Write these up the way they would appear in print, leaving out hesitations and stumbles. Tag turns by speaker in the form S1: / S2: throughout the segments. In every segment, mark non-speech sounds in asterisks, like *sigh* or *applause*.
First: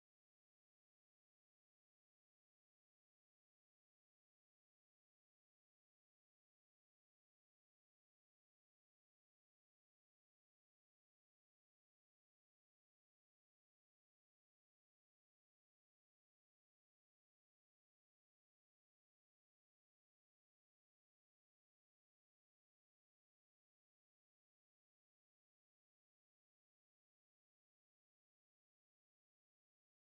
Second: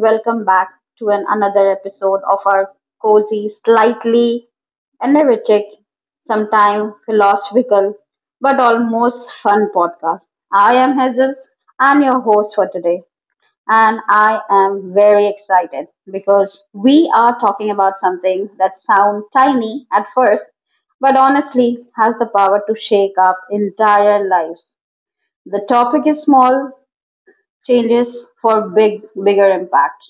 S1: welcome back to another episode of our cozy, slightly energetic, sometimes philosophical, but almost fun podcast. I am Hazel, I'm your host for today, and I am very excited because we are talking about something that sounds tiny at first, but honestly has the power to shake up entire lives. The topic is small changes for bigger impact,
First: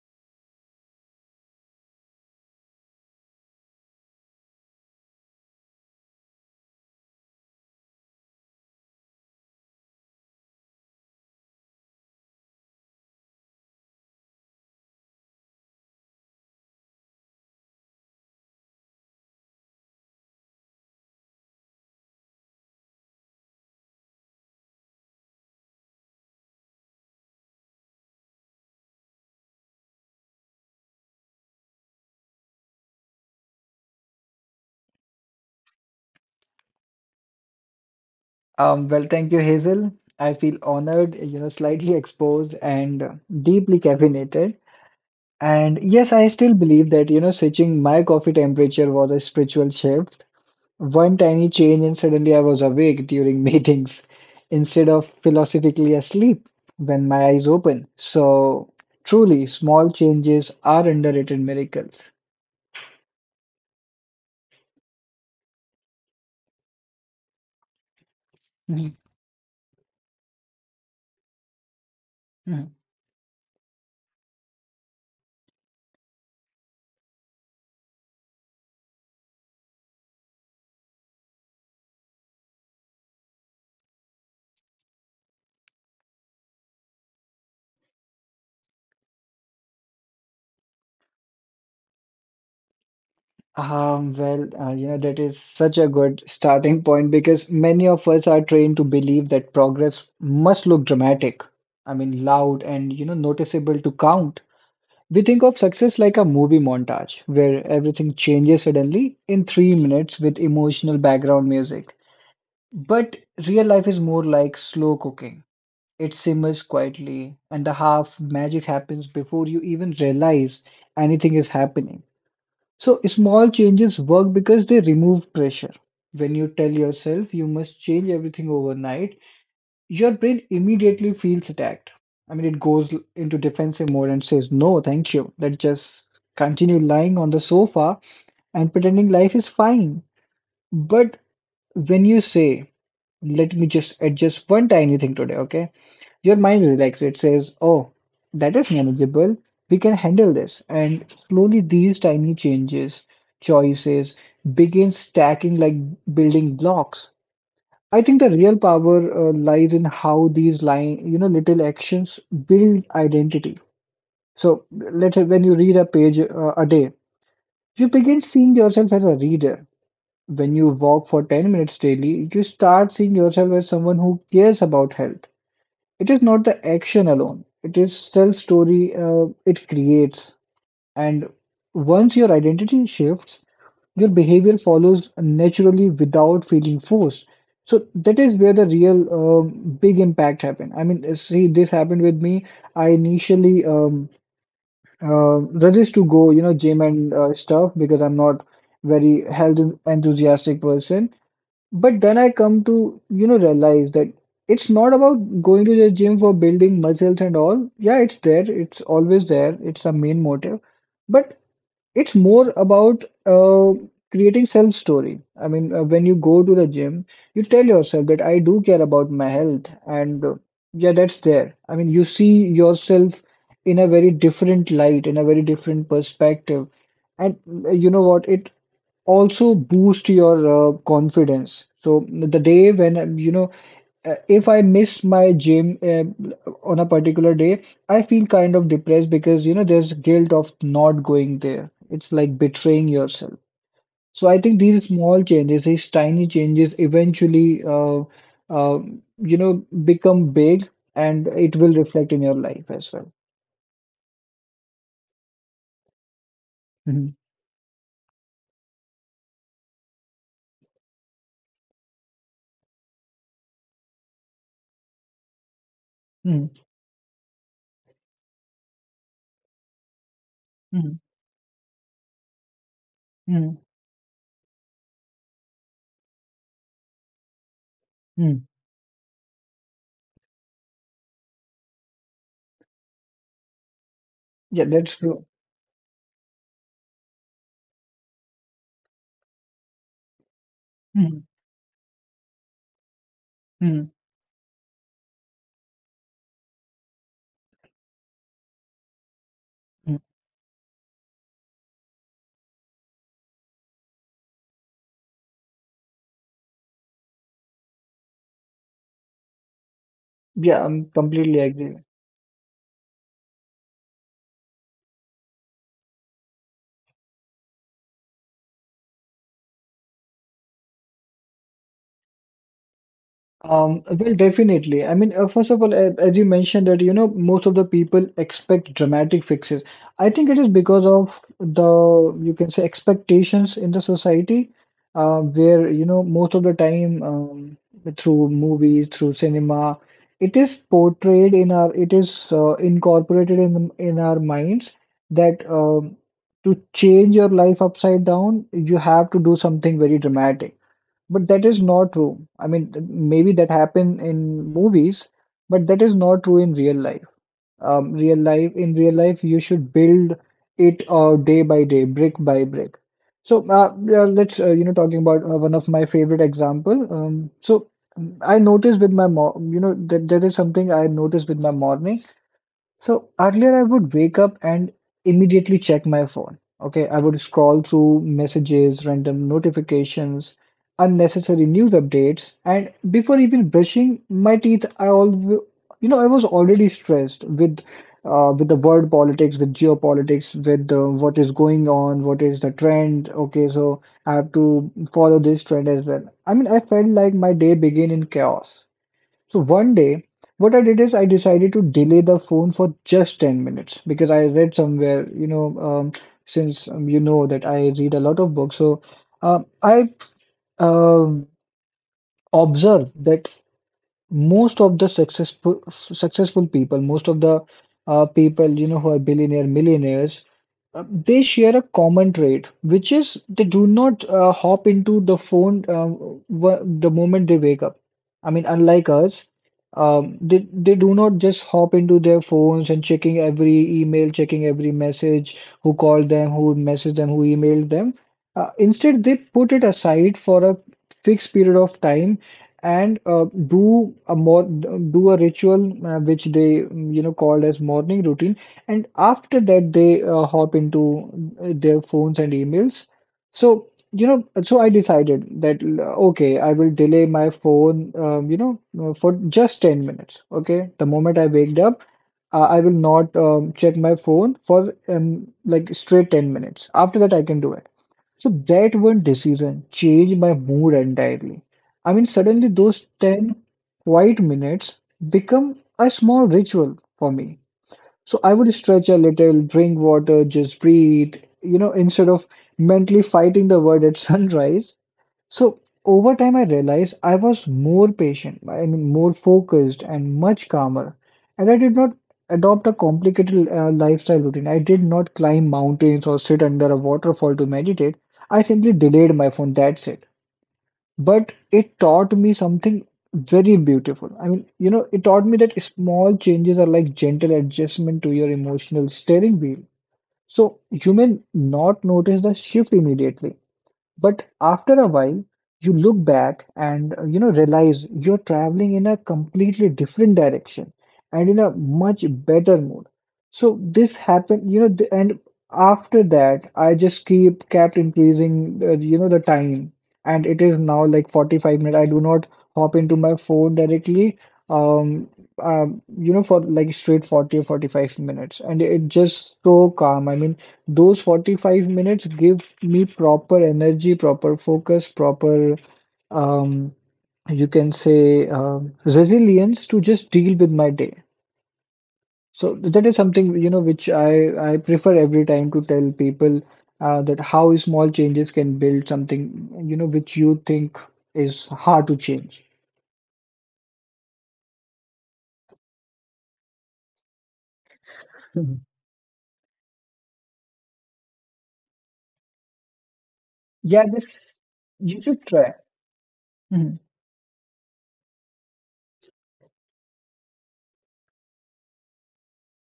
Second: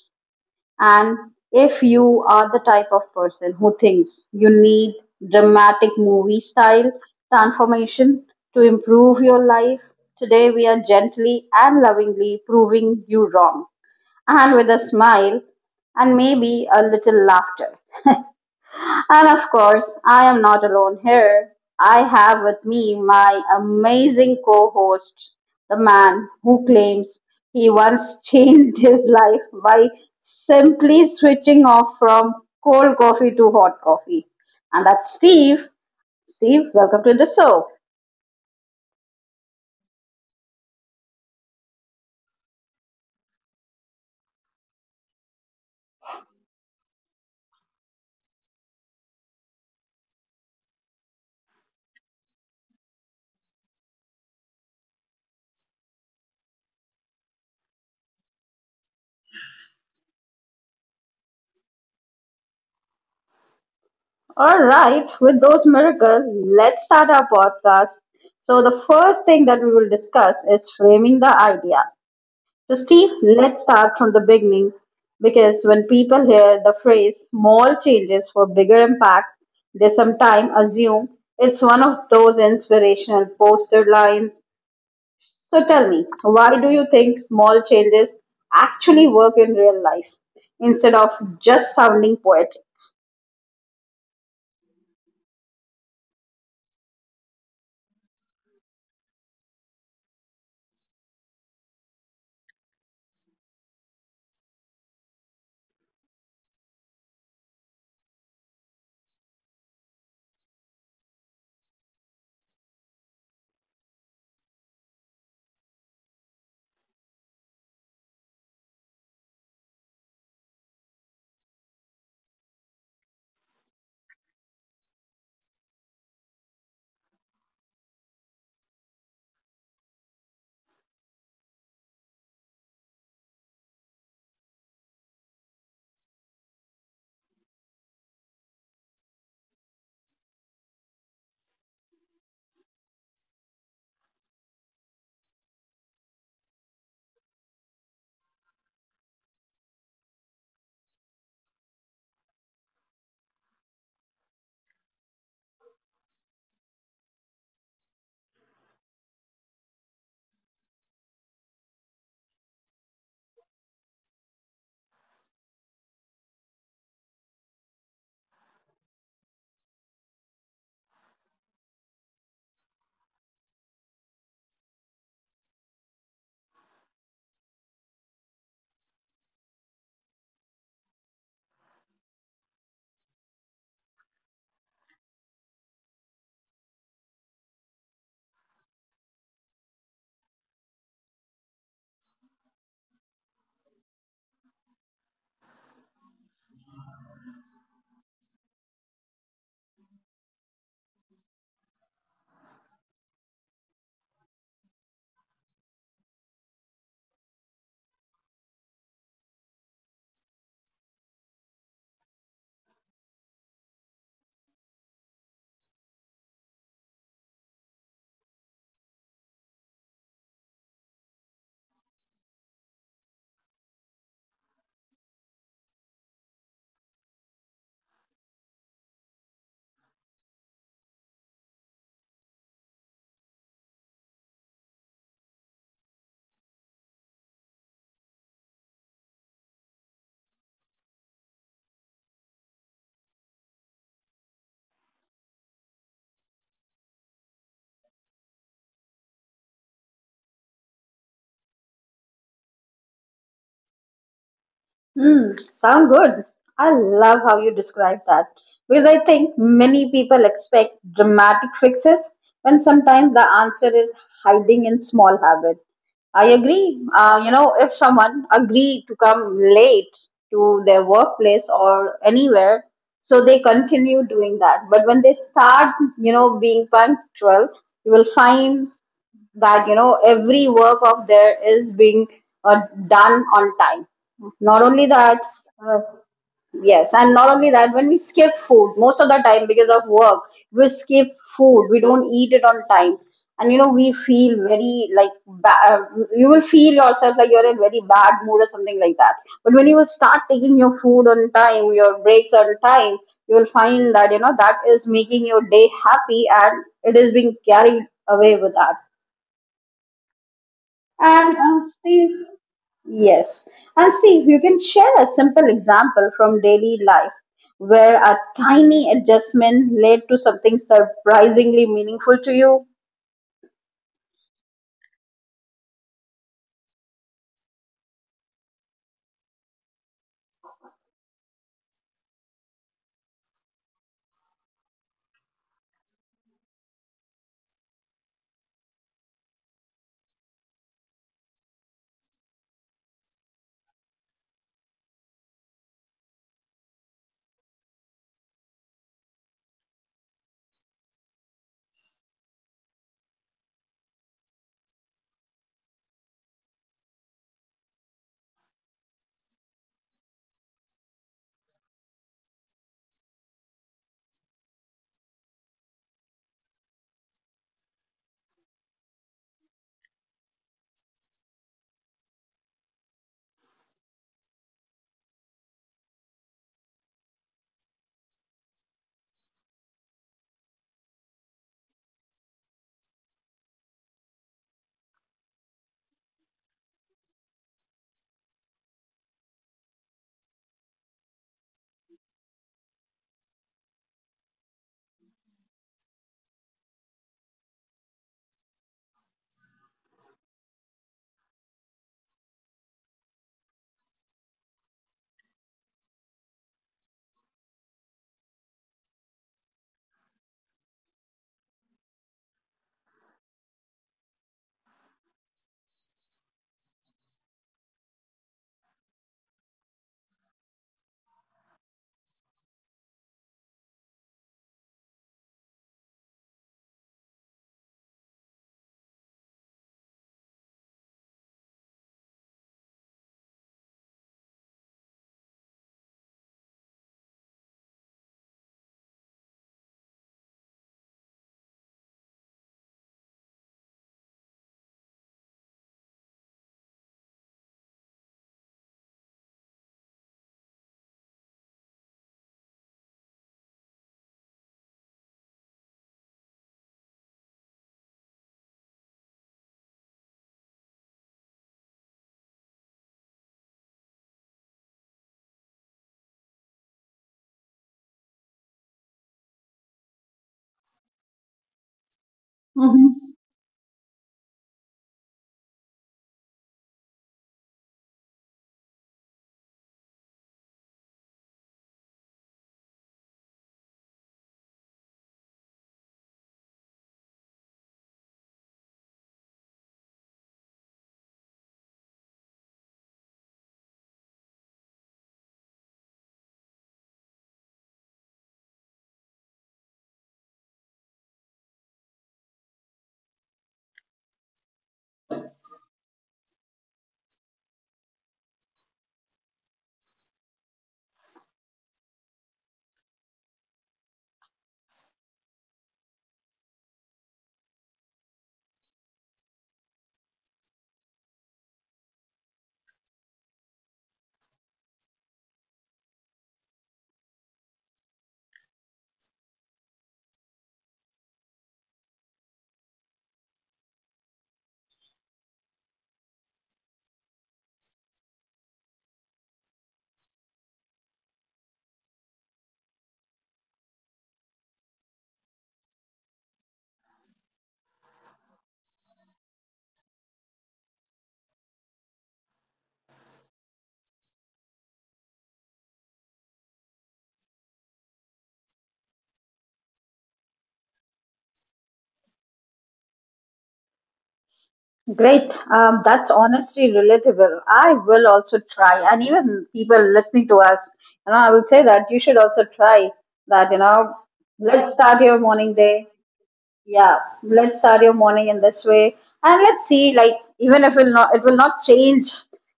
S1: and if you are the type of person who thinks you need dramatic movie style transformation to improve your life, today we are gently and lovingly proving you wrong, and with a smile and maybe a little laughter. *laughs* And of course, I am not alone here. I have with me my amazing co host, the man who claims he once *laughs* changed his life by simply switching off from cold coffee to hot coffee. And that's Steve. Steve, welcome to the show.
S2: Thank you, Hazel. I feel honored, you know, slightly exposed and deeply caffeinated. And yes, I still believe that, you know, switching my coffee temperature was a spiritual shift. One tiny change, and suddenly I was awake during *laughs* meetings instead of philosophically asleep when my eyes open. So, truly, small changes are underrated miracles.
S1: All right, with those miracles, let's start our podcast. So, the
S2: *laughs*
S1: first thing that we will discuss is framing the idea. So, Steve, let's start from the beginning, because when people hear the phrase small changes for bigger impact, they sometimes assume it's one of those inspirational poster lines. So, tell me, why do you think small changes actually work in real life instead of just sounding poetic?
S2: You know, that is such a good starting point because many of us are trained to believe that progress must look dramatic. I mean, loud and, you know, noticeable to count. We think of success like a movie montage where everything changes suddenly in 3 minutes with emotional background music. But real life is more like slow cooking. It simmers quietly, and the half magic happens before you even realize anything is happening. So small changes work because they remove pressure. When you tell yourself you must change everything overnight, your brain immediately feels attacked. I mean, it goes into defensive mode and says, "No, thank you. Let's just continue lying on the sofa and pretending life is fine." But when you say, "Let me just adjust one tiny thing today, okay?" Your mind relaxes. It says, oh, that is manageable. We can handle this. And slowly these tiny changes, choices begin stacking like building blocks. I think the real power lies in how these line, you know, little actions build identity. So let's say when you read a page a day, you begin seeing yourself as a reader. When you walk for 10 minutes daily, you start seeing yourself as someone who cares about health. It is not the action alone, it is self-story it creates. And once your identity shifts, your behavior follows naturally without feeling forced. So that is where the real big impact happened. I mean, see, this happened with me. I initially uh, resist to go, you know, gym and stuff because I'm not very health enthusiastic person. But then I come to, you know, realize that it's not about going to the gym for building muscles and all. Yeah, it's there, it's always there, it's a main motive. But it's more about creating self story. I mean, when you go to the gym, you tell yourself that I do care about my health, and yeah, that's there. I mean, you see yourself in a very different light, in a very different perspective. And you know what? It also boost your confidence. So the day when you know, if I miss my gym on a particular day, I feel kind of depressed because you know there's guilt of not going there. It's like betraying yourself. So I think these small changes, these tiny changes, eventually uh, you know become big, and it will reflect in your life as well.
S1: Mm, sound good. I
S2: Mhm.
S1: love how you describe that, because I think many people expect dramatic fixes when sometimes the answer is hiding in small habits. I
S2: Mhm.
S1: agree. If someone agree to come late to their
S2: Mhm.
S1: workplace or anywhere, so they
S2: Mhm.
S1: continue doing that. But when they start, you know, being punctual, you will
S2: Mhm.
S1: find that, you know, every work of there is being uh, done on time.
S2: Yeah,
S1: Not only
S2: that's true.
S1: that, uh, yes, and not only that, when we skip food most of the time because of work, we skip
S2: Mhm.
S1: food, we don't eat it on time, and you know,
S2: Mhm.
S1: we feel very like you will feel yourself like you're in very bad mood or something like that. But when you will
S2: Mhm.
S1: start taking your food on time, your breaks on time, you will find that, you know, that is making your day happy and it is being carried away with that.
S2: Yeah, I'm completely
S1: And
S2: agree.
S1: Steve, yes. And Steve, you can share a simple example from daily life where a tiny adjustment led to something surprisingly meaningful to you.
S2: Definitely. I mean, first of all, as you mentioned that, you know, most of the people expect dramatic fixes. I think it is because of the, you can say, expectations in the society, where, you know, most of the time, through movies, through cinema, it is portrayed in our, it is incorporated in our minds that to change your life upside down, you have to do something very dramatic. But that is not true. I mean, maybe that happen in movies, but that is not true in real life. Real life, in real life, you should build it day by day, brick by brick. So yeah, let's you know talking about one of my favorite example. So mm, I noticed with my mor You know that that is something I noticed with my morning. So earlier, I would wake up and immediately check my phone. Okay, I would scroll through messages, random notifications, unnecessary news updates, and before even brushing my teeth, I always, you know, I was already stressed with the world politics, with geopolitics, with what is going on, what is the trend. Okay, so I have to follow this trend as well. I mean, I felt like my day began in chaos. So one day, what I did is I decided to delay the phone for just 10 minutes because I read somewhere, since you know that I read a lot of books, so I um observed that most of the successful people, most of the people, you know, who are billionaire millionaires, they share a common trait, which is they do not hop into the phone w the moment they wake up. I mean, unlike us, um, they they do not just hop into their phones and checking every email, checking every message, who called them, who messaged them, who emailed them. Instead, they put it aside for a fixed period of time and do a more do a ritual which they you know called as morning routine and after that, they hop into their phones and emails. So, you know, so I decided that, okay, I will delay my phone, for just 10 minutes. Okay. The moment I waked up, I will not check my phone for like straight 10 minutes. After that, I can do it. So that one decision changed my mood entirely. I mean, suddenly those
S1: hmm
S2: 10 quiet minutes become a small ritual for me. So I would stretch a little, drink water, just breathe, you know, instead of mentally fighting the word at *laughs* sunrise. So over time, I realized I was more patient, I mean, more focused and much calmer. And I did not adopt a complicated lifestyle routine. I did not climb mountains or sit under a waterfall to meditate. I simply delayed my phone. That's it, but it taught me something very beautiful. I mean, you know, it taught me that small changes are like gentle adjustment to your emotional steering wheel. So you may not notice the shift immediately, but after a while, you look back and you know realize you're traveling in a completely different direction and in a much better mood. So this happened, and after that, I just keep kept increasing, you know, the time, and it is now like 45 minutes. I do not hop into my phone directly, um, you know, for like straight 40 or 45 minutes, and it just so calm. I mean, those 45 minutes give me proper energy, proper focus, proper, um, you can say, resilience to just deal with my day. So that is something, you know, which I prefer every time to tell people that how small changes can build something, you know, which you think is hard to change.
S1: Great. That's honestly relatable. I will also
S2: Mhm.
S1: try. And even people listening to us, you know, I will say that you should also try that, you
S2: Yeah,
S1: know,
S2: this
S1: let's
S2: you
S1: start
S2: should
S1: your
S2: try.
S1: morning day.
S2: Mhm,
S1: Yeah, let's start your morning in this way, and let's see. Like, even if it will not change,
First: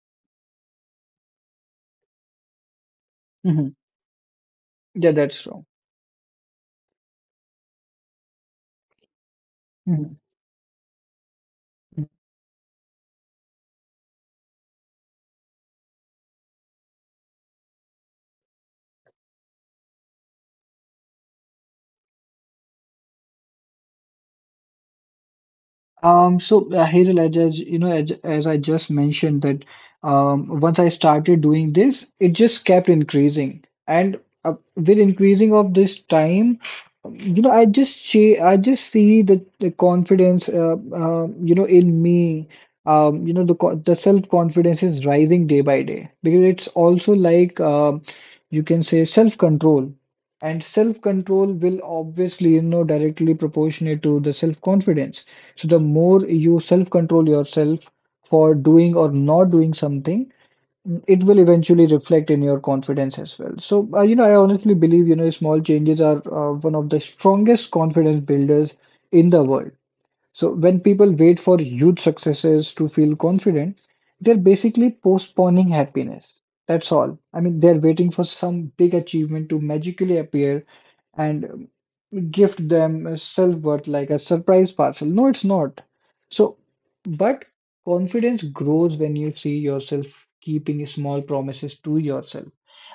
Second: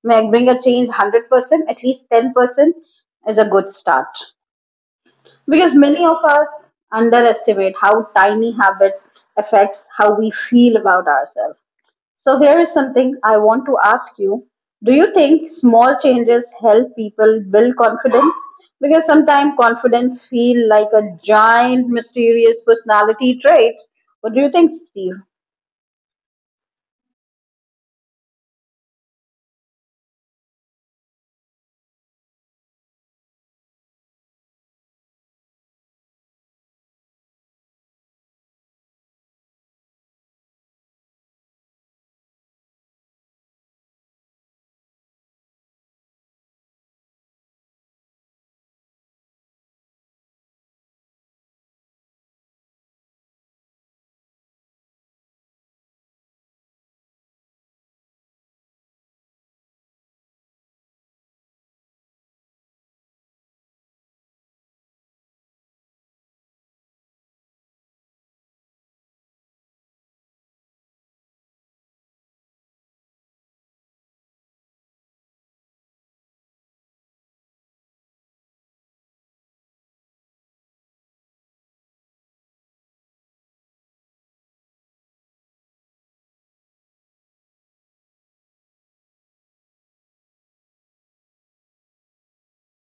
S1: like bring a change 100%. At least 10% is a good
S2: mhm.
S1: start,
S2: Yeah, that's wrong.
S1: because many of us underestimate how tiny habit affects how
S2: Mhm.
S1: we feel about ourselves. So here is something I want to ask you. Do you think small changes help people build confidence? Because sometimes confidence feel like a giant mysterious personality trait. What do you think, Steve?
S2: Hazel, as you know, as I just mentioned that once I started doing this, it just kept increasing, and with increasing of this time, you know, I just see the confidence, you know, in me. You know, the self confidence is rising day by day because it's also like you can say self control, and self control will obviously, you know, directly proportionate to the self confidence. So the more you self-control yourself for doing or not doing something, it will eventually reflect in your confidence as well. So you know, I honestly believe you know small changes are one of the strongest confidence builders in the world. So when people wait for huge successes to feel confident, they're basically postponing happiness. That's all. I mean, they're waiting for some big achievement to magically appear, and gift them a self-worth like a surprise parcel. No, it's not. So, but confidence grows when you see yourself keeping small promises to yourself.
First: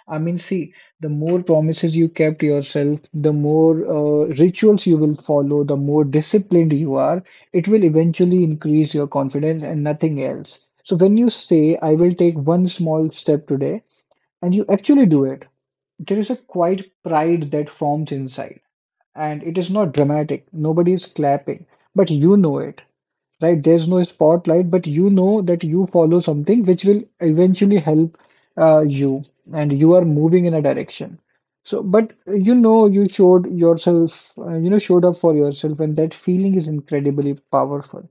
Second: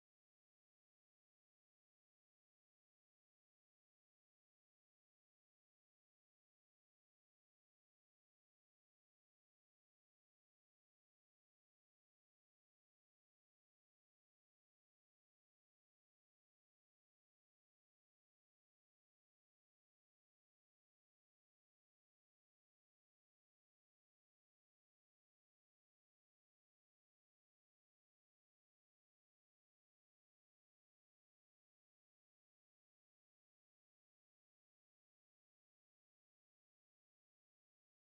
S2: I mean, see, the more promises you kept yourself, the more rituals you will follow, the more disciplined you are, it will eventually increase your confidence and nothing else. So when you say, "I will take one small step today," and you actually do it, there is a quiet pride that forms inside. And it is not dramatic. Nobody is clapping, but you know it, right? There's no spotlight, but you know that you follow something which will eventually help you, and you are moving in a direction. So, but you know, you showed yourself, you know, showed up for yourself, and that feeling is incredibly powerful.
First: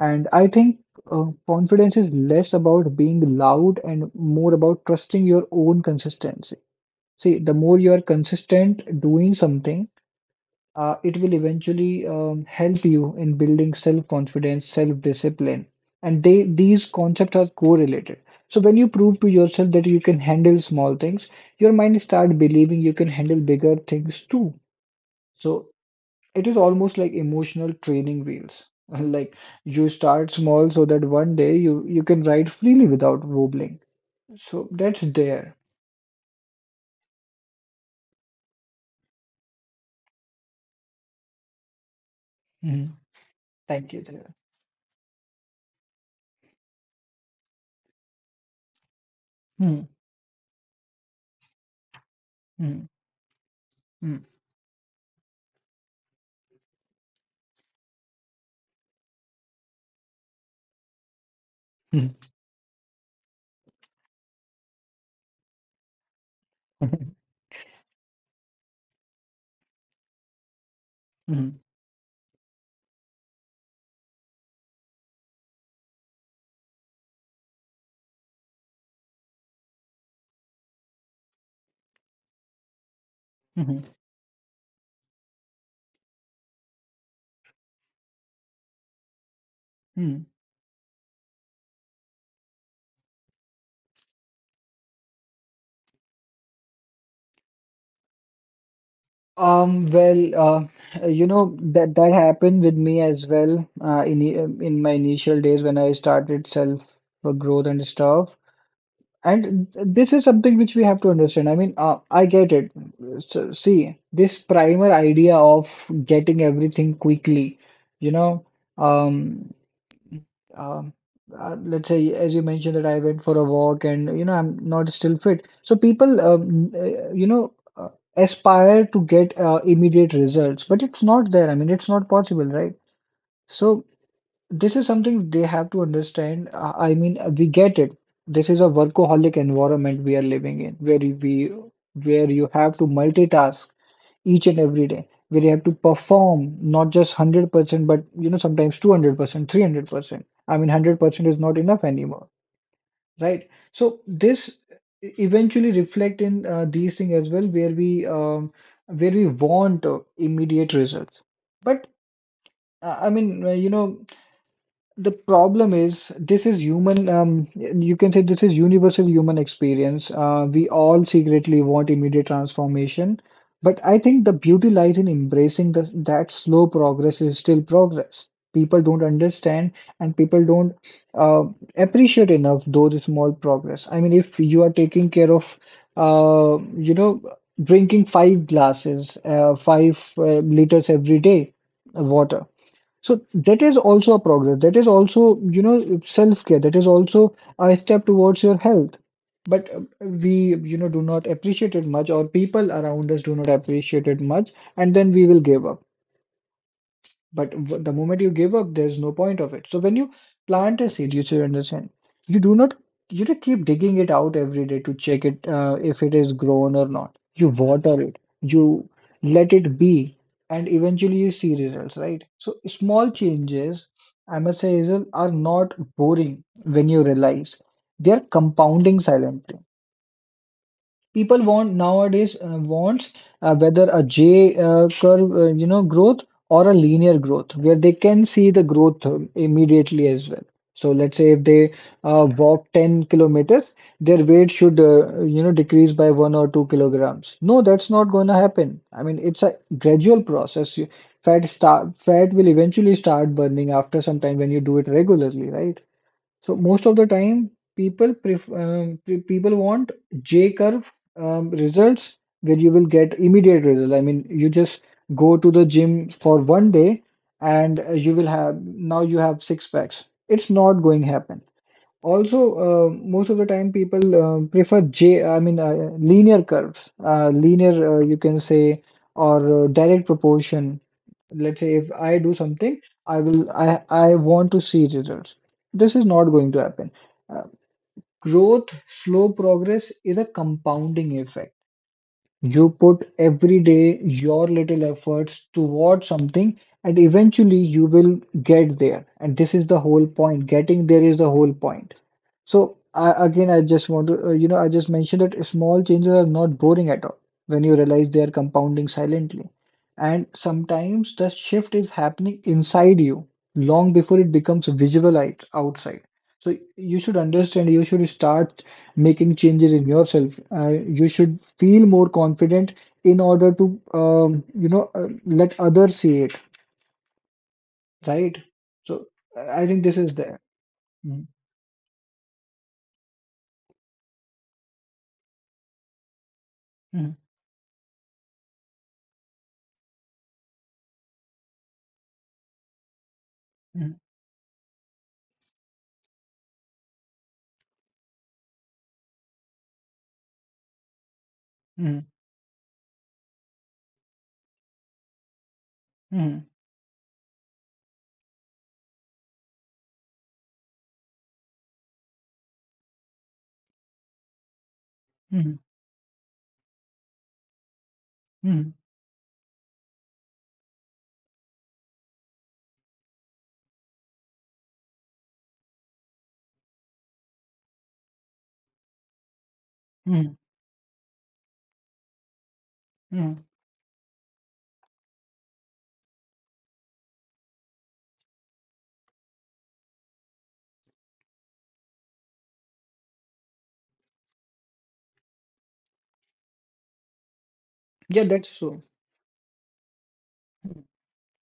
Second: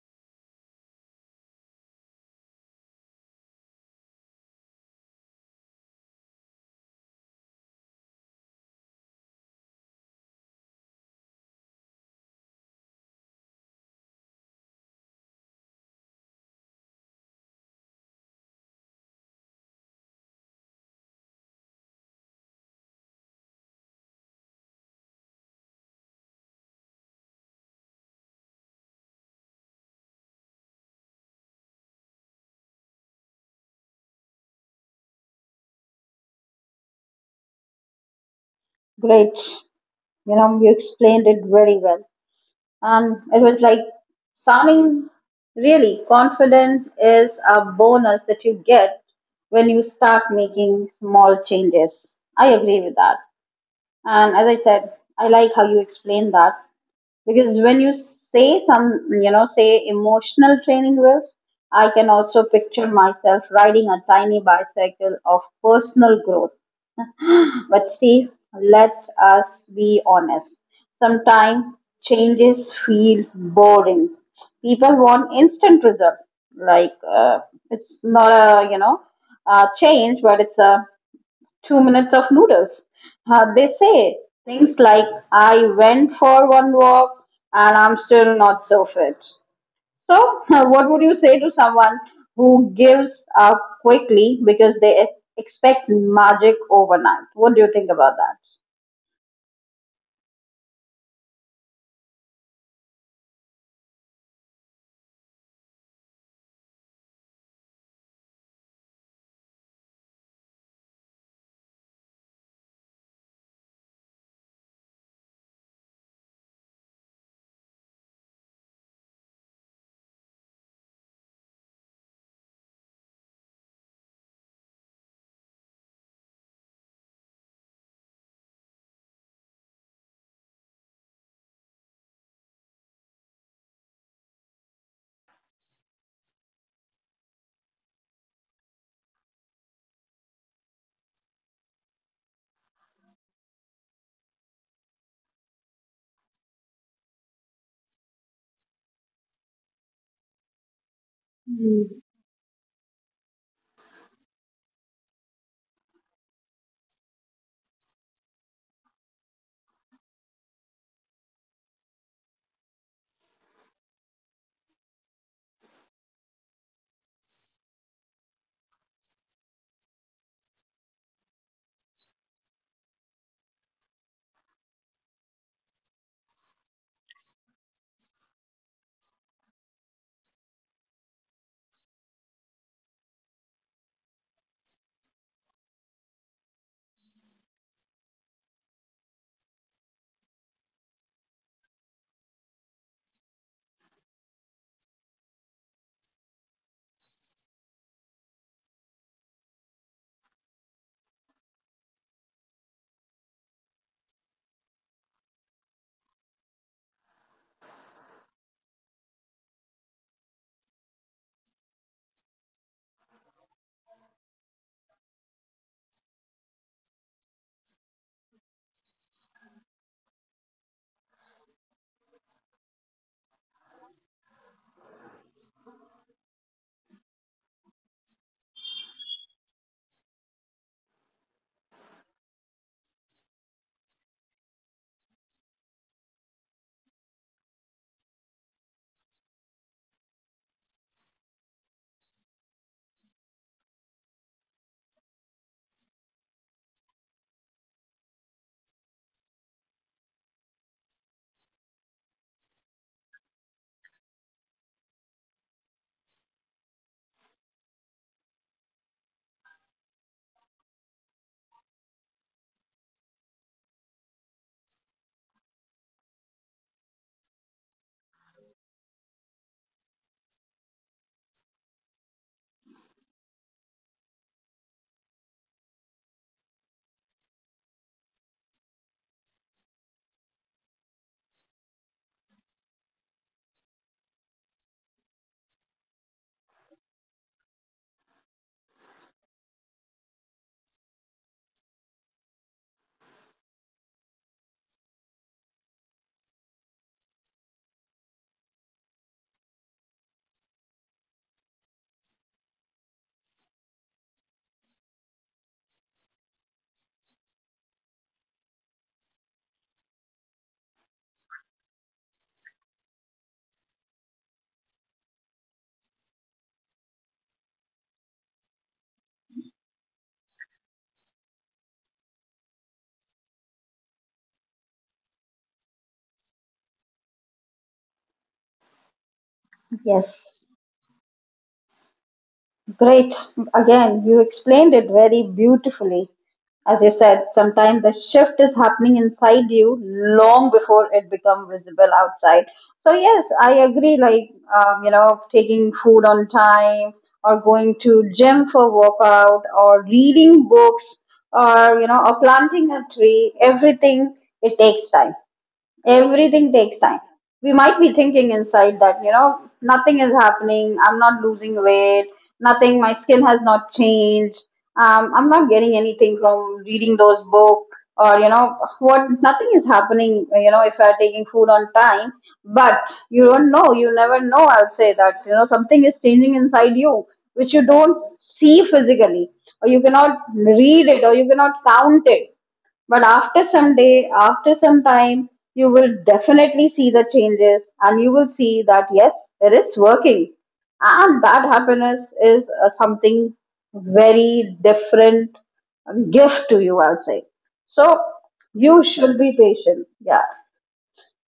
S2: And I think confidence is less about being loud and more about trusting your own consistency. See, the more you are consistent doing something, it will eventually help you in building self-confidence, self-discipline, and they these concepts are correlated. So when you prove to yourself that you can handle small things, your mind start believing you can handle bigger things too. So it is almost like emotional training wheels. *laughs* Like you start small so that one day you can ride freely without wobbling. So that's there.
S1: Great. You know, you explained it very well.
S2: Mhm.
S1: And it was like,
S2: Thank you, there.
S1: sounding really confident is a bonus that you get when
S2: Mhm.
S1: you start making small changes. I agree
S2: Mhm.
S1: with that.
S2: Mhm.
S1: And as I said, I like how you explain that, because when you say some, you know, say emotional training wheels, I
S2: Mhm.
S1: can also picture myself riding a tiny bicycle of personal growth. But see, let us be honest.
S2: Mhm.
S1: Sometimes changes feel boring. People want instant result. Like uh, it's not a, you know, a change, but it's a 2 minutes of noodles.
S2: Mhm.
S1: They say things like, I went for one walk and I'm still not so fit.
S2: Mhm. *laughs*
S1: So, *laughs* what would you say to someone who gives up quickly because they expect magic overnight? What do you think about that?
S2: Well, you know that happened with me as well. In my initial days when I started self growth and stuff, and this is something which we have to understand. I mean, I get it. So, see, this primer idea of getting everything quickly, you know, um um, let's say as you mentioned that I went for a walk and you know I'm not still fit. So people aspire to get immediate results, but it's not there. I mean, it's not possible, right? So this is something they have to understand. I mean, we get it. This is a workaholic environment we are living in, where you- we where you have to multitask each and every day, where you have to perform not just 100% but you know sometimes 200% 300%. I mean 100% is not enough
S1: Mm,
S2: anymore, right? So this eventually reflect in these things as well, where we want immediate results, but I mean, the problem is this is human. You can say this is universal human experience. We all secretly want immediate transformation, but I think the beauty lies in embracing that slow progress is still progress. People don't understand, and people don't uh, appreciate enough those small progress. I mean, if you are taking care of, uh, you know, drinking five glasses, five liters every day of water. So that is also a progress. That is also, self-care. That is also a step towards your health. But we, do not appreciate it much, or people around us do not appreciate it much, and then we will give up. But the moment you give up, there's no point of it. So when you plant a seed, you should understand, you do not, you don't keep digging it out every day to check it if it is grown or not. You water it, you let it be, and eventually you see results, right? So small changes, I must say, Hazel, are not boring when you realize they're compounding silently. People want nowadays wants whether a J curve, growth, or a linear growth where they can see the growth immediately as well. So let's say if they walk 10 kilometers, their weight should, decrease by 1 or 2 kilograms. No, that's not going to happen. I mean, it's a gradual process. Fat start, fat will eventually start burning after some time when you do it regularly, right? So most of the time, people people want J curve results where you will get immediate results. I mean, you just go to the gym for one day, and you will have now you have six packs. It's not going to happen. Also, uh, most of the time, people prefer J. I mean, linear curves, linear, you can say, or direct proportion. Let's say if I do something, I will I want to see results. This is not going to happen. Uh, growth, slow progress is a compounding effect. You put every day your little efforts towards something, and eventually you will get there. And this is the whole point. Getting there is the whole point. So I just want to, I just mentioned that small changes are not boring at all when you realize they are compounding silently. And sometimes the shift is happening inside you long before it becomes visible outside. So you should understand, you should start making changes in yourself. You should feel more confident in order to, let others see it, right? So I think this is
S1: yes,
S2: there. Mm.
S1: great. Again, you explained it very beautifully. As you
S2: Mm.
S1: said, sometimes the shift is happening inside you long before it become visible outside. So yes,
S2: Mm.
S1: I agree. Like, you know, taking food on time, or going to gym for workout, or reading books,
S2: Mm.
S1: or you know, or planting a tree. Everything, it takes time.
S2: Mm.
S1: Everything takes time. We might be thinking inside that, you know, nothing is happening. I'm not losing weight. Nothing. My skin has not changed. I'm
S2: Mm.
S1: not getting anything from reading those books, or, you
S2: Mhm.
S1: know, what, nothing is happening, you know, if you're taking food on time. But you don't know. You never know. I'll say that, you know, something is changing inside you, which you don't see physically, or you
S2: Mhm.
S1: cannot read it, or you cannot count it, but
S2: Mhm.
S1: after some day, after some time, you will definitely see the changes and you will see that yes, it is working. And that happiness is something very different gift to you, I'll say. So
S2: Yeah, that's so.
S1: you should be patient. Yeah.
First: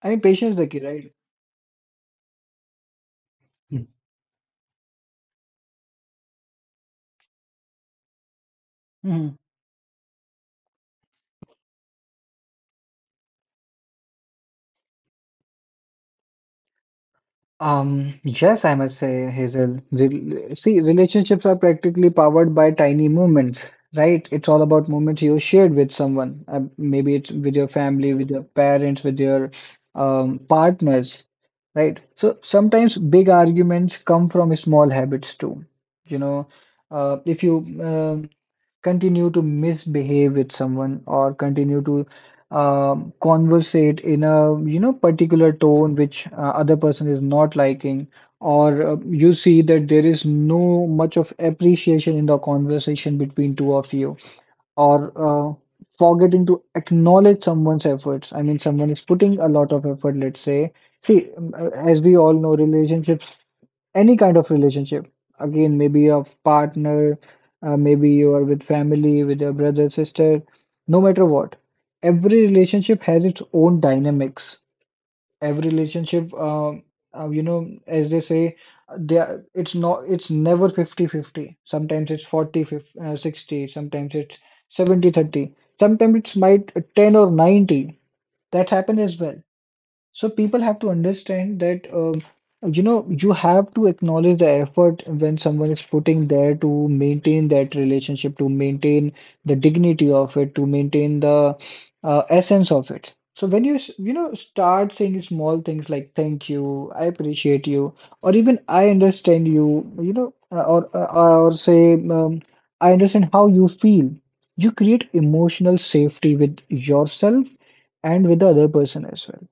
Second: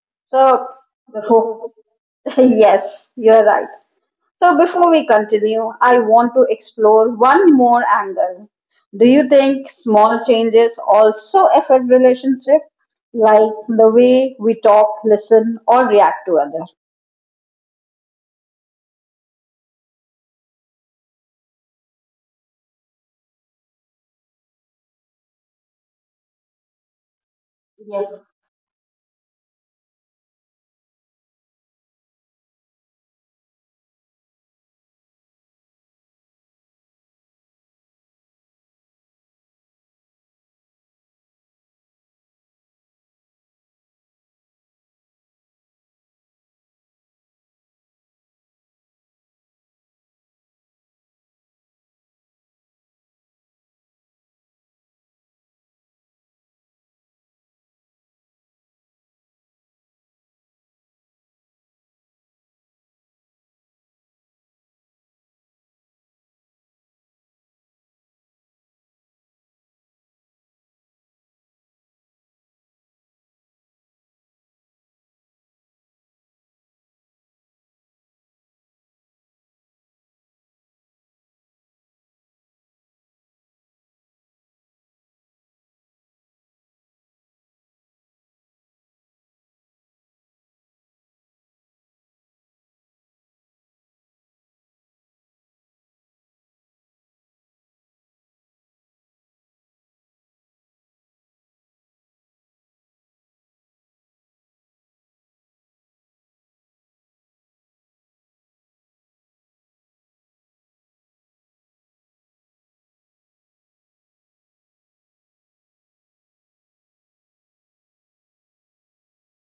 S2: I mean, patience is
S1: So
S2: the key, right?
S1: the focus. *laughs* Yes, you're right.
S2: Mhm.
S1: So, before we continue, I want to explore one more angle. Do you
S2: Mhm.
S1: think small changes also affect relationships, like the way we talk, listen, or react to others?
S2: Yes, I must say, Hazel. Rel see, relationships are practically powered by tiny moments, right? It's all about moments you shared with someone. Maybe it's with your family,
S1: Yes.
S2: with your parents, with your partners, right? So sometimes big arguments come from small habits too. You know, if you um continue to misbehave with someone, or continue to conversate in a particular tone which other person is not liking, or you see that there is no much of appreciation in the conversation between two of you, or uh, forgetting to acknowledge someone's efforts. I mean someone is putting a lot of effort, let's say, see, as we all know, relationships, any kind of relationship, again maybe a partner, maybe you are with family, with your brother, sister, no matter what, every relationship has its own dynamics. Every relationship, you know, as they say, it's not, it's never 50-50. Sometimes it's 40 50, 60. Sometimes it's 70-30. Sometimes it's might 10 or 90, that happens as well. So people have to understand that, you have to acknowledge the effort when someone is putting there to maintain that relationship, to maintain the dignity of it, to maintain the essence of it. So when you s- you know start saying small things like thank you, I appreciate you, or even I understand you, you know, or or say, I understand how you feel. You create emotional safety with yourself and with the other person as well.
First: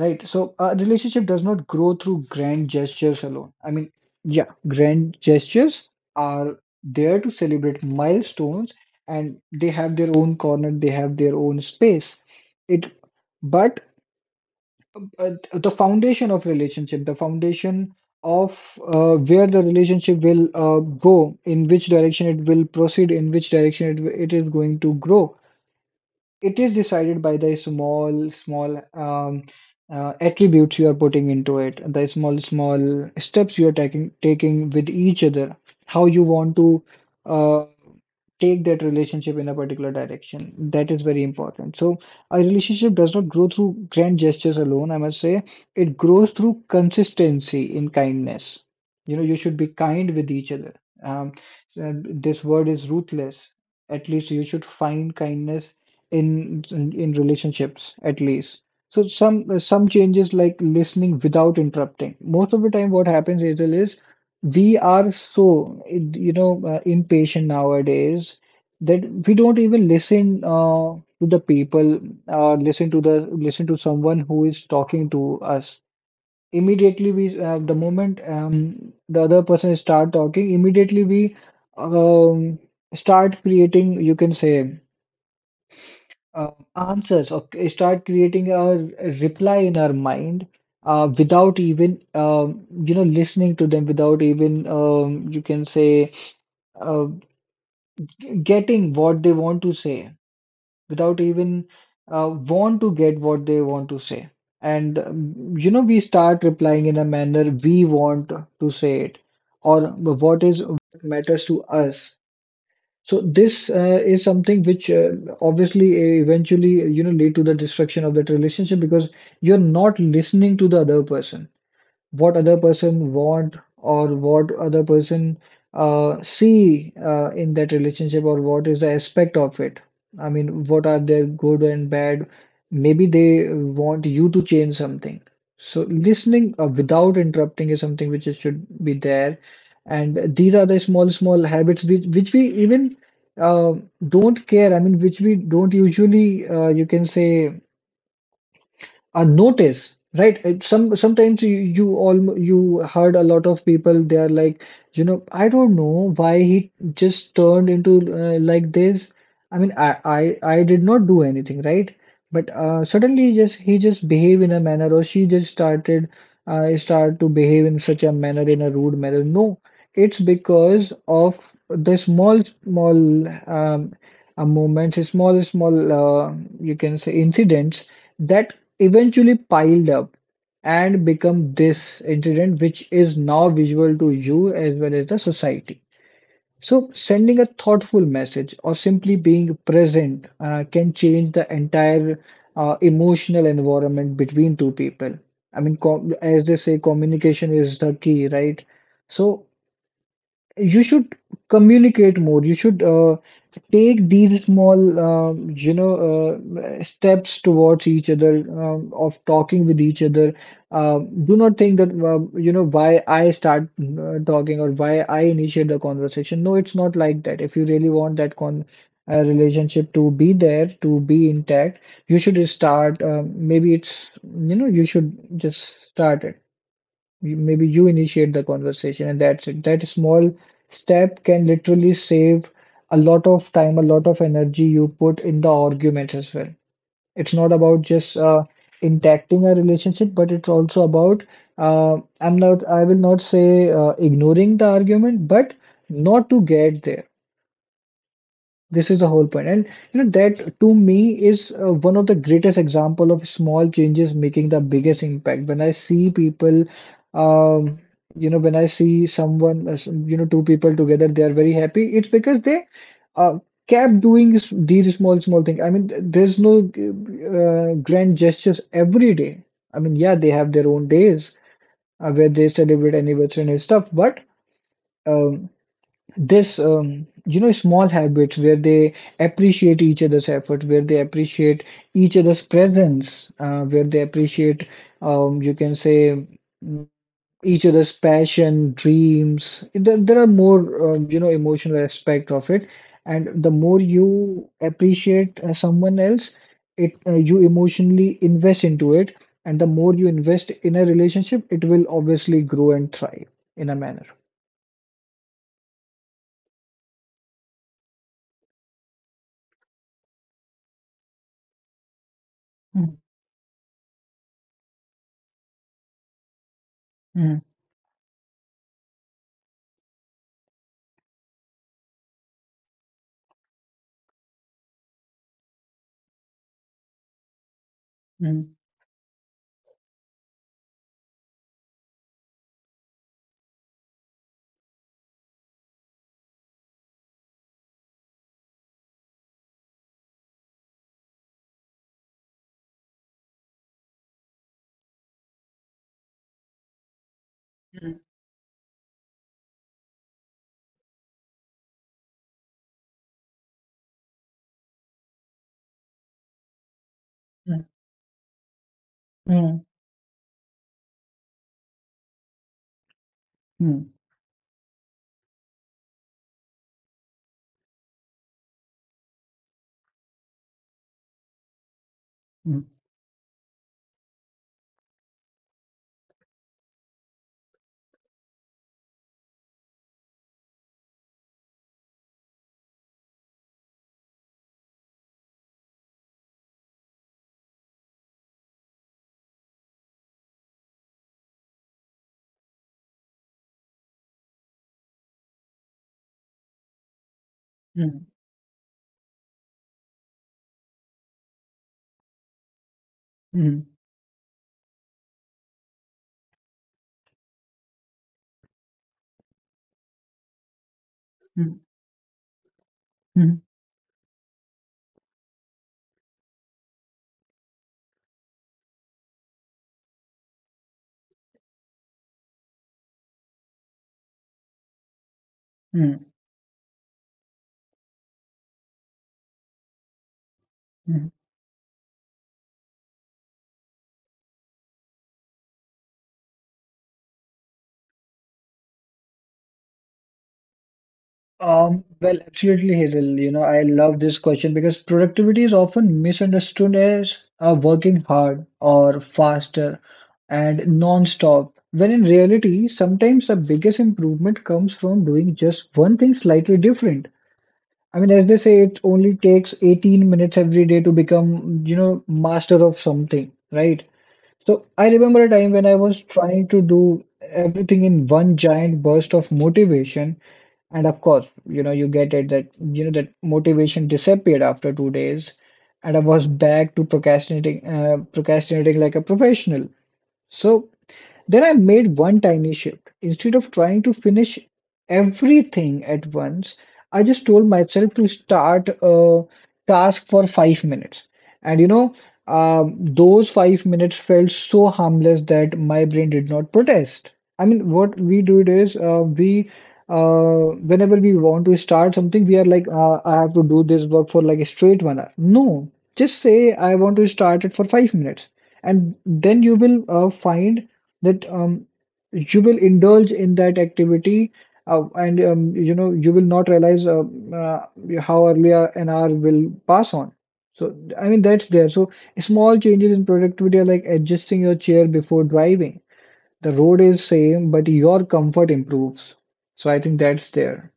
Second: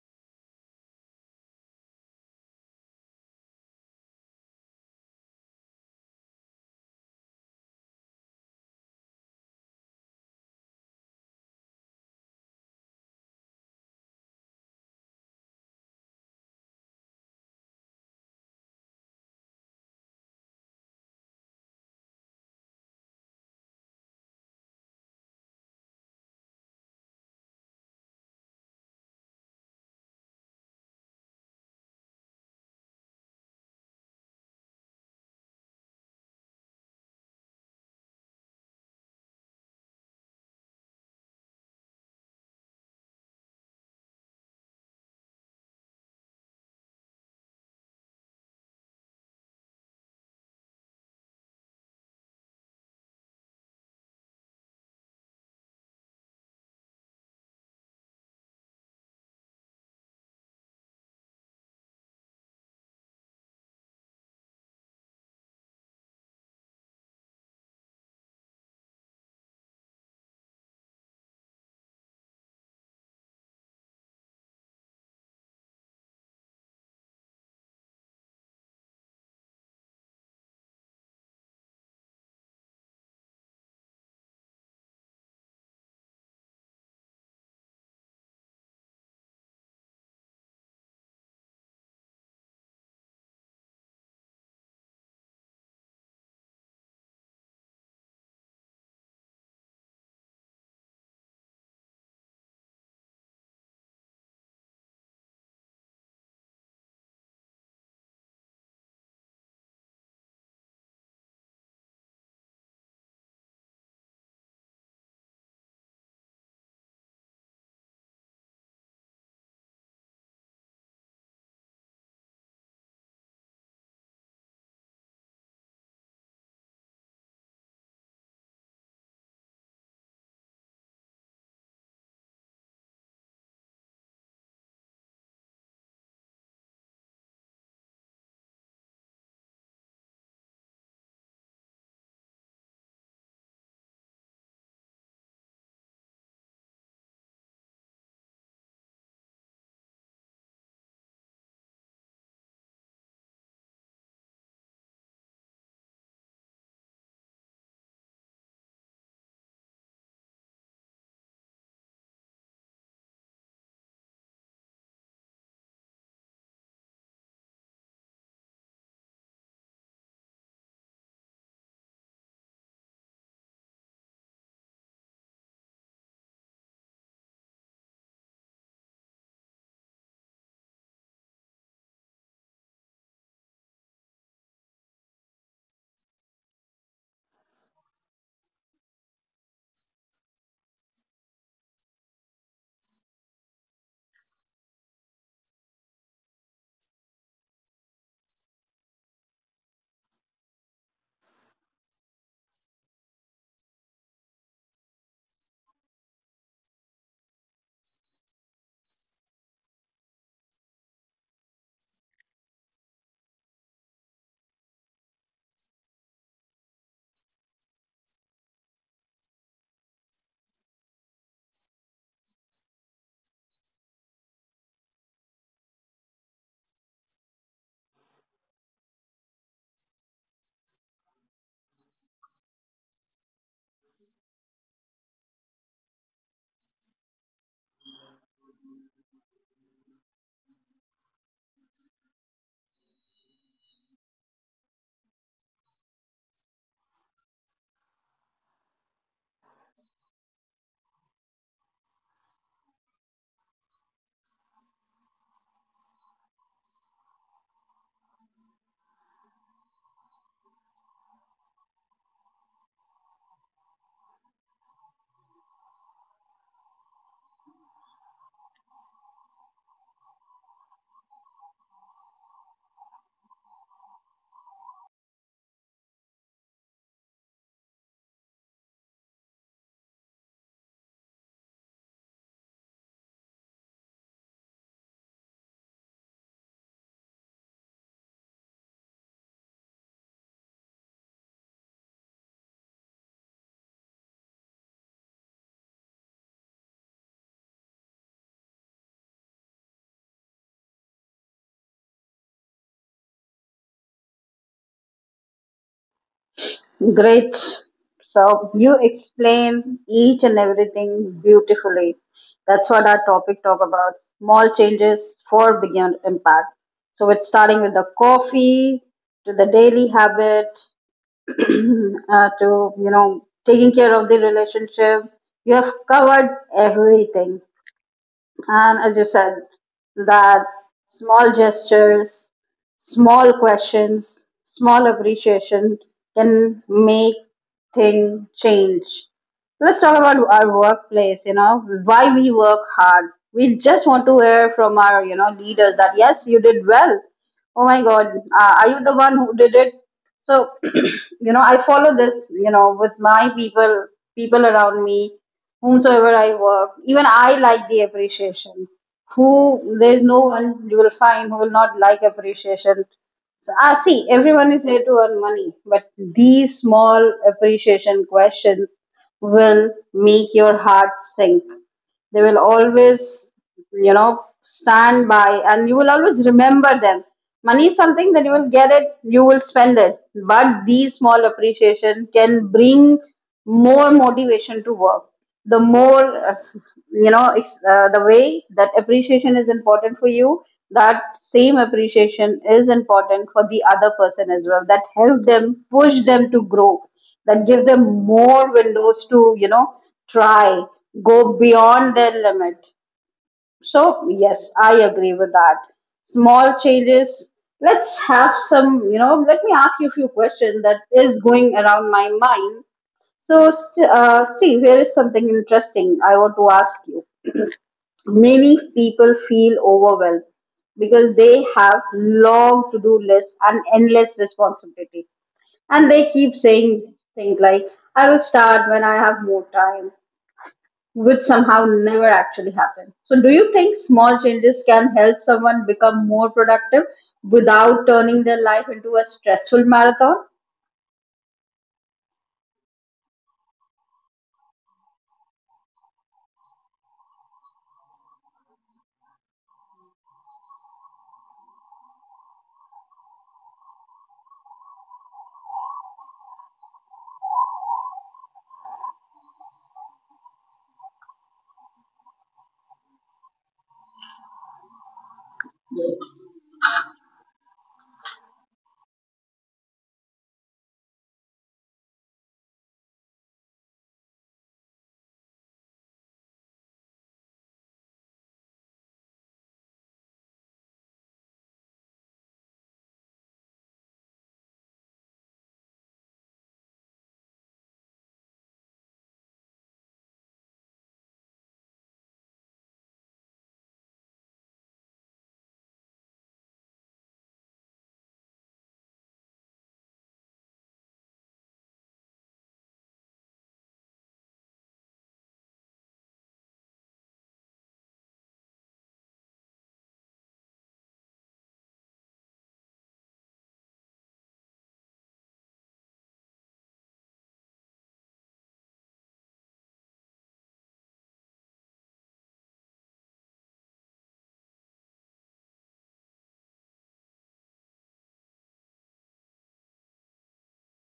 S2: Right. So a relationship does not grow through grand gestures alone. I mean, yeah, grand gestures are there to celebrate milestones, and they have their own corner, they have their own space. It, but the foundation of relationship, the foundation of, where the relationship will go, in which direction it will proceed, in which direction it is going to grow, it is decided by the small small attributes you are putting into it, the small small steps you are taking with each other, how you want to uh, take that relationship in a particular direction, that is very important. So a relationship does not grow through grand gestures alone, I must say. It grows through consistency in kindness. You know, you should be kind with each other. um, so this word is ruthless, at least you should find kindness in relationships at least. So some changes like listening without interrupting. Most of the time what happens, Hazel, is we are so, you know, impatient nowadays that we don't even listen to the people, or listen to someone who is talking to us. Immediately we, the moment, the other person start talking, immediately we, um, start creating, you can say, answers, or start creating a reply in our mind, without even, you know, listening to them, without even, you can say, uh, getting what they want to say, without even want to get what they want to say. And you know, we start replying in a manner we want to say it, or what is what matters to us. So this is something which obviously eventually you know, lead to the destruction of that relationship, because you're not listening to the other person, what other person want, or what other person see in that relationship, or what is the aspect of it. I mean, what are their good and bad? Maybe they want you to change something. So listening without interrupting is something which should be there. And these are the small, small habits which we even uh, don't care. I mean, which we don't usually, you can say, a notice, right? Sometimes you heard a lot of people. They are like, you know, I don't know why he just turned into like this. I mean, I did not do anything, right? But suddenly, just he just behave in a manner, or she just started start to behave in such a manner, in a rude manner. No, it's because of the small, small um, moments, small, small you can say incidents that eventually piled up and become this incident, which is now visual to you as well as the society. So, sending a thoughtful message or simply being present can change the entire emotional environment between two people. I mean, com as they say, communication is the key, right? So, you should communicate more. You should take these small, steps towards each other, of talking with each other. Do not think that, why I start talking, or why I initiate the conversation. No, it's not like that. If you really want that con relationship to be there, to be intact, you should start. Maybe it's, you know, you should just start it. Maybe you initiate the conversation, and that's it. That small step can literally save a lot of time, a lot of energy you put in the arguments as well. It's not about just intacting a relationship, but it's also about I'm not, I will not say ignoring the argument, but not to get there. This is the whole point. And you know, that to me is one of the greatest example of small changes making the biggest impact. When I see people, um, you know, when I see someone, you know, two people together, they are very happy. It's because they uh, kept doing these small, small things. I mean, there's no grand gestures every day. I mean, yeah, they have their own days where they celebrate anniversary and stuff, but. Um, this, you know, small habits where they appreciate each other's effort, where they appreciate each other's presence, where they appreciate, you can say, mm, each other's passion, dreams. There are more, you know, emotional aspect of it. And the more you appreciate someone else, it you emotionally invest into it. And the more you invest in a relationship, it will obviously grow and thrive in a manner.
S1: Great. So, you explain each and everything beautifully. That's what our
S2: Mm,
S1: topic talk about, small changes for bigger impact. So, it's
S2: mm,
S1: starting with the coffee to the daily habit *clears throat* to, you know, taking care of the relationship, you have covered everything.
S2: mm.
S1: And as you said, that small gestures, small questions, small appreciation can make things change. Let's talk about our workplace, you know, why we work hard. We just want to hear from our, you know, leaders that yes, you did well. Oh my
S2: Mm.
S1: God, are you the one who did it? So, *clears throat* you know, I follow this, you know, with my people, people around me whomsoever I work, even I
S2: Mm,
S1: like the appreciation.
S2: mm,
S1: Who, there is no one you will find who will not like appreciation. Ah,
S2: mm,
S1: see, everyone is here to earn money, but these small appreciation questions will make your heart sink. They will
S2: mm,
S1: always, you know, stand by, and you will always remember them. Money is something that you will get it, you will spend it, but these small appreciation can bring more motivation to work. The more uh, you know ex- The way that appreciation is important for you, that same appreciation is important for the other person as well, that help them, push them to grow, that give them
S2: mm,
S1: more windows to, you know, try, go beyond their limit.
S2: mm,
S1: So yes, I agree with that. Small changes. Let's have some, you know, let me ask you a few questions that is going
S2: mm,
S1: around my mind.
S2: mm,
S1: So, Steve, here is something interesting I want to ask you. Many people feel overwhelmed because they have long to-do list and endless responsibility, and
S2: mm,
S1: they keep saying things like, "I will start when I have more time,"
S2: mm.
S1: which somehow never actually happen. So, do you think small changes can help someone become more productive without turning their life into a stressful marathon?
S2: Well, absolutely, Hiral. You know, I love this question because productivity is often misunderstood as working hard or faster and non-stop, when in reality, sometimes the biggest improvement comes from doing just one thing slightly different. I mean, as they say, it only takes 18 minutes every day to become, you know, master of something, right? So I remember a time when I was trying to do everything in one giant burst of motivation. And of course, you know, you get it that, you know, that motivation disappeared after 2 days. And I was back to procrastinating, procrastinating like a professional. So then I made one tiny shift. Instead of trying to finish everything at once, I just told myself to start a task for 5 minutes. And you know, those 5 minutes felt so harmless that my brain did not protest. I mean, what we do it is whenever we want to start something, we are like, I have to do this work for like a straight 1 hour. No, just say I want to start it for 5 minutes, and then you will find that, you will indulge in that activity, and, you know, you will not realize uh, how early an hour will pass on. So I mean, that's there. So small changes in productivity are like adjusting your chair before driving. The road is same, but your comfort improves. So I think that's there.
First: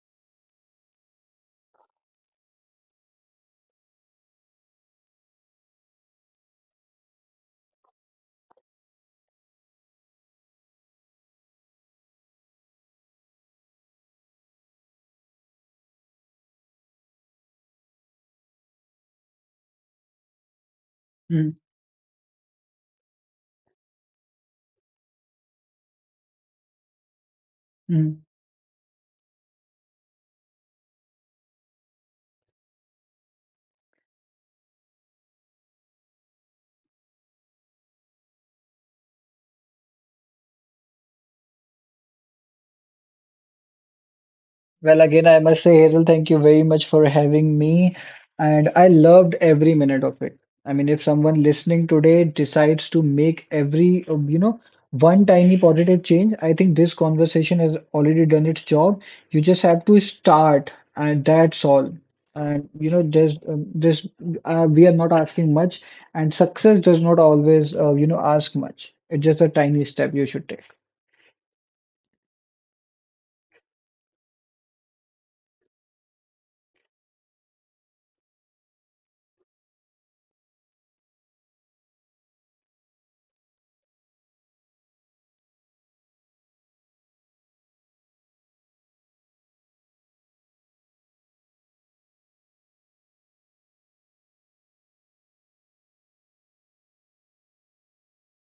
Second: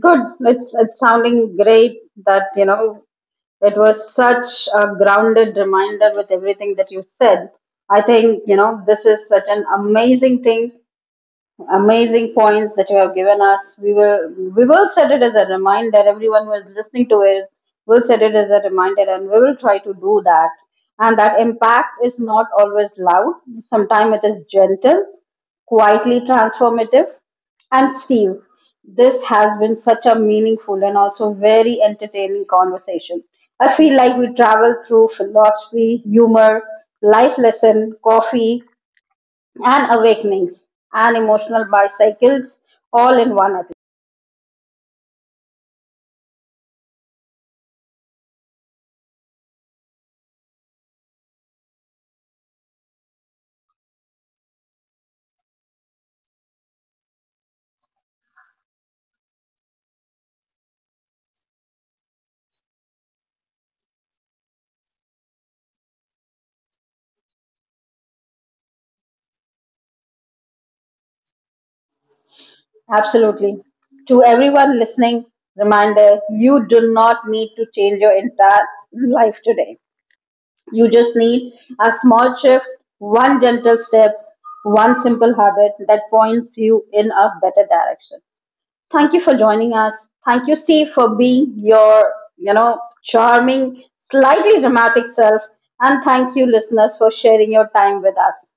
S1: Good. It's sounding great, that, you know, it was such a grounded reminder with everything that you said. I think, you know, this is such an amazing points that you have given us. We will set it as a reminder. Everyone who is listening to it will set it as a reminder, and we will try to do that. And that
S2: Mm,
S1: impact is not always loud. Sometimes it is gentle, quietly transformative, and
S2: mm.
S1: Steve. This has been such a meaningful and also very entertaining conversation. I feel like we traveled through philosophy, humor, life lesson, coffee, and awakenings and emotional bicycles all in one episode.
S2: Well, again, I must say, Hazel, thank you very much for having me. And I loved every minute of it. I mean, if someone listening today decides to make every, you know, one tiny positive change, I think this conversation has already done its job. You just have to start, and that's all. And, you know, we are not asking much, and success does not always, you know, ask much. It's just a tiny step you should take.
S1: Absolutely. To everyone listening, reminder, you do not need to change your entire life today. You just need a small shift, one gentle step, one simple habit that points you in a better direction. Thank you for joining us. Thank you, Steve, for being your, you know, charming, slightly dramatic self. And thank you, listeners, for sharing your time with us.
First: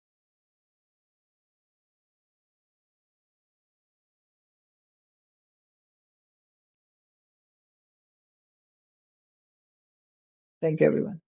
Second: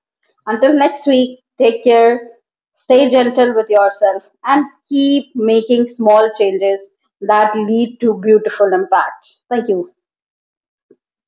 S1: Until next week, take care, stay gentle with yourself, and keep making small changes that lead to beautiful impact. Thank you.
S2: Thank you, everyone.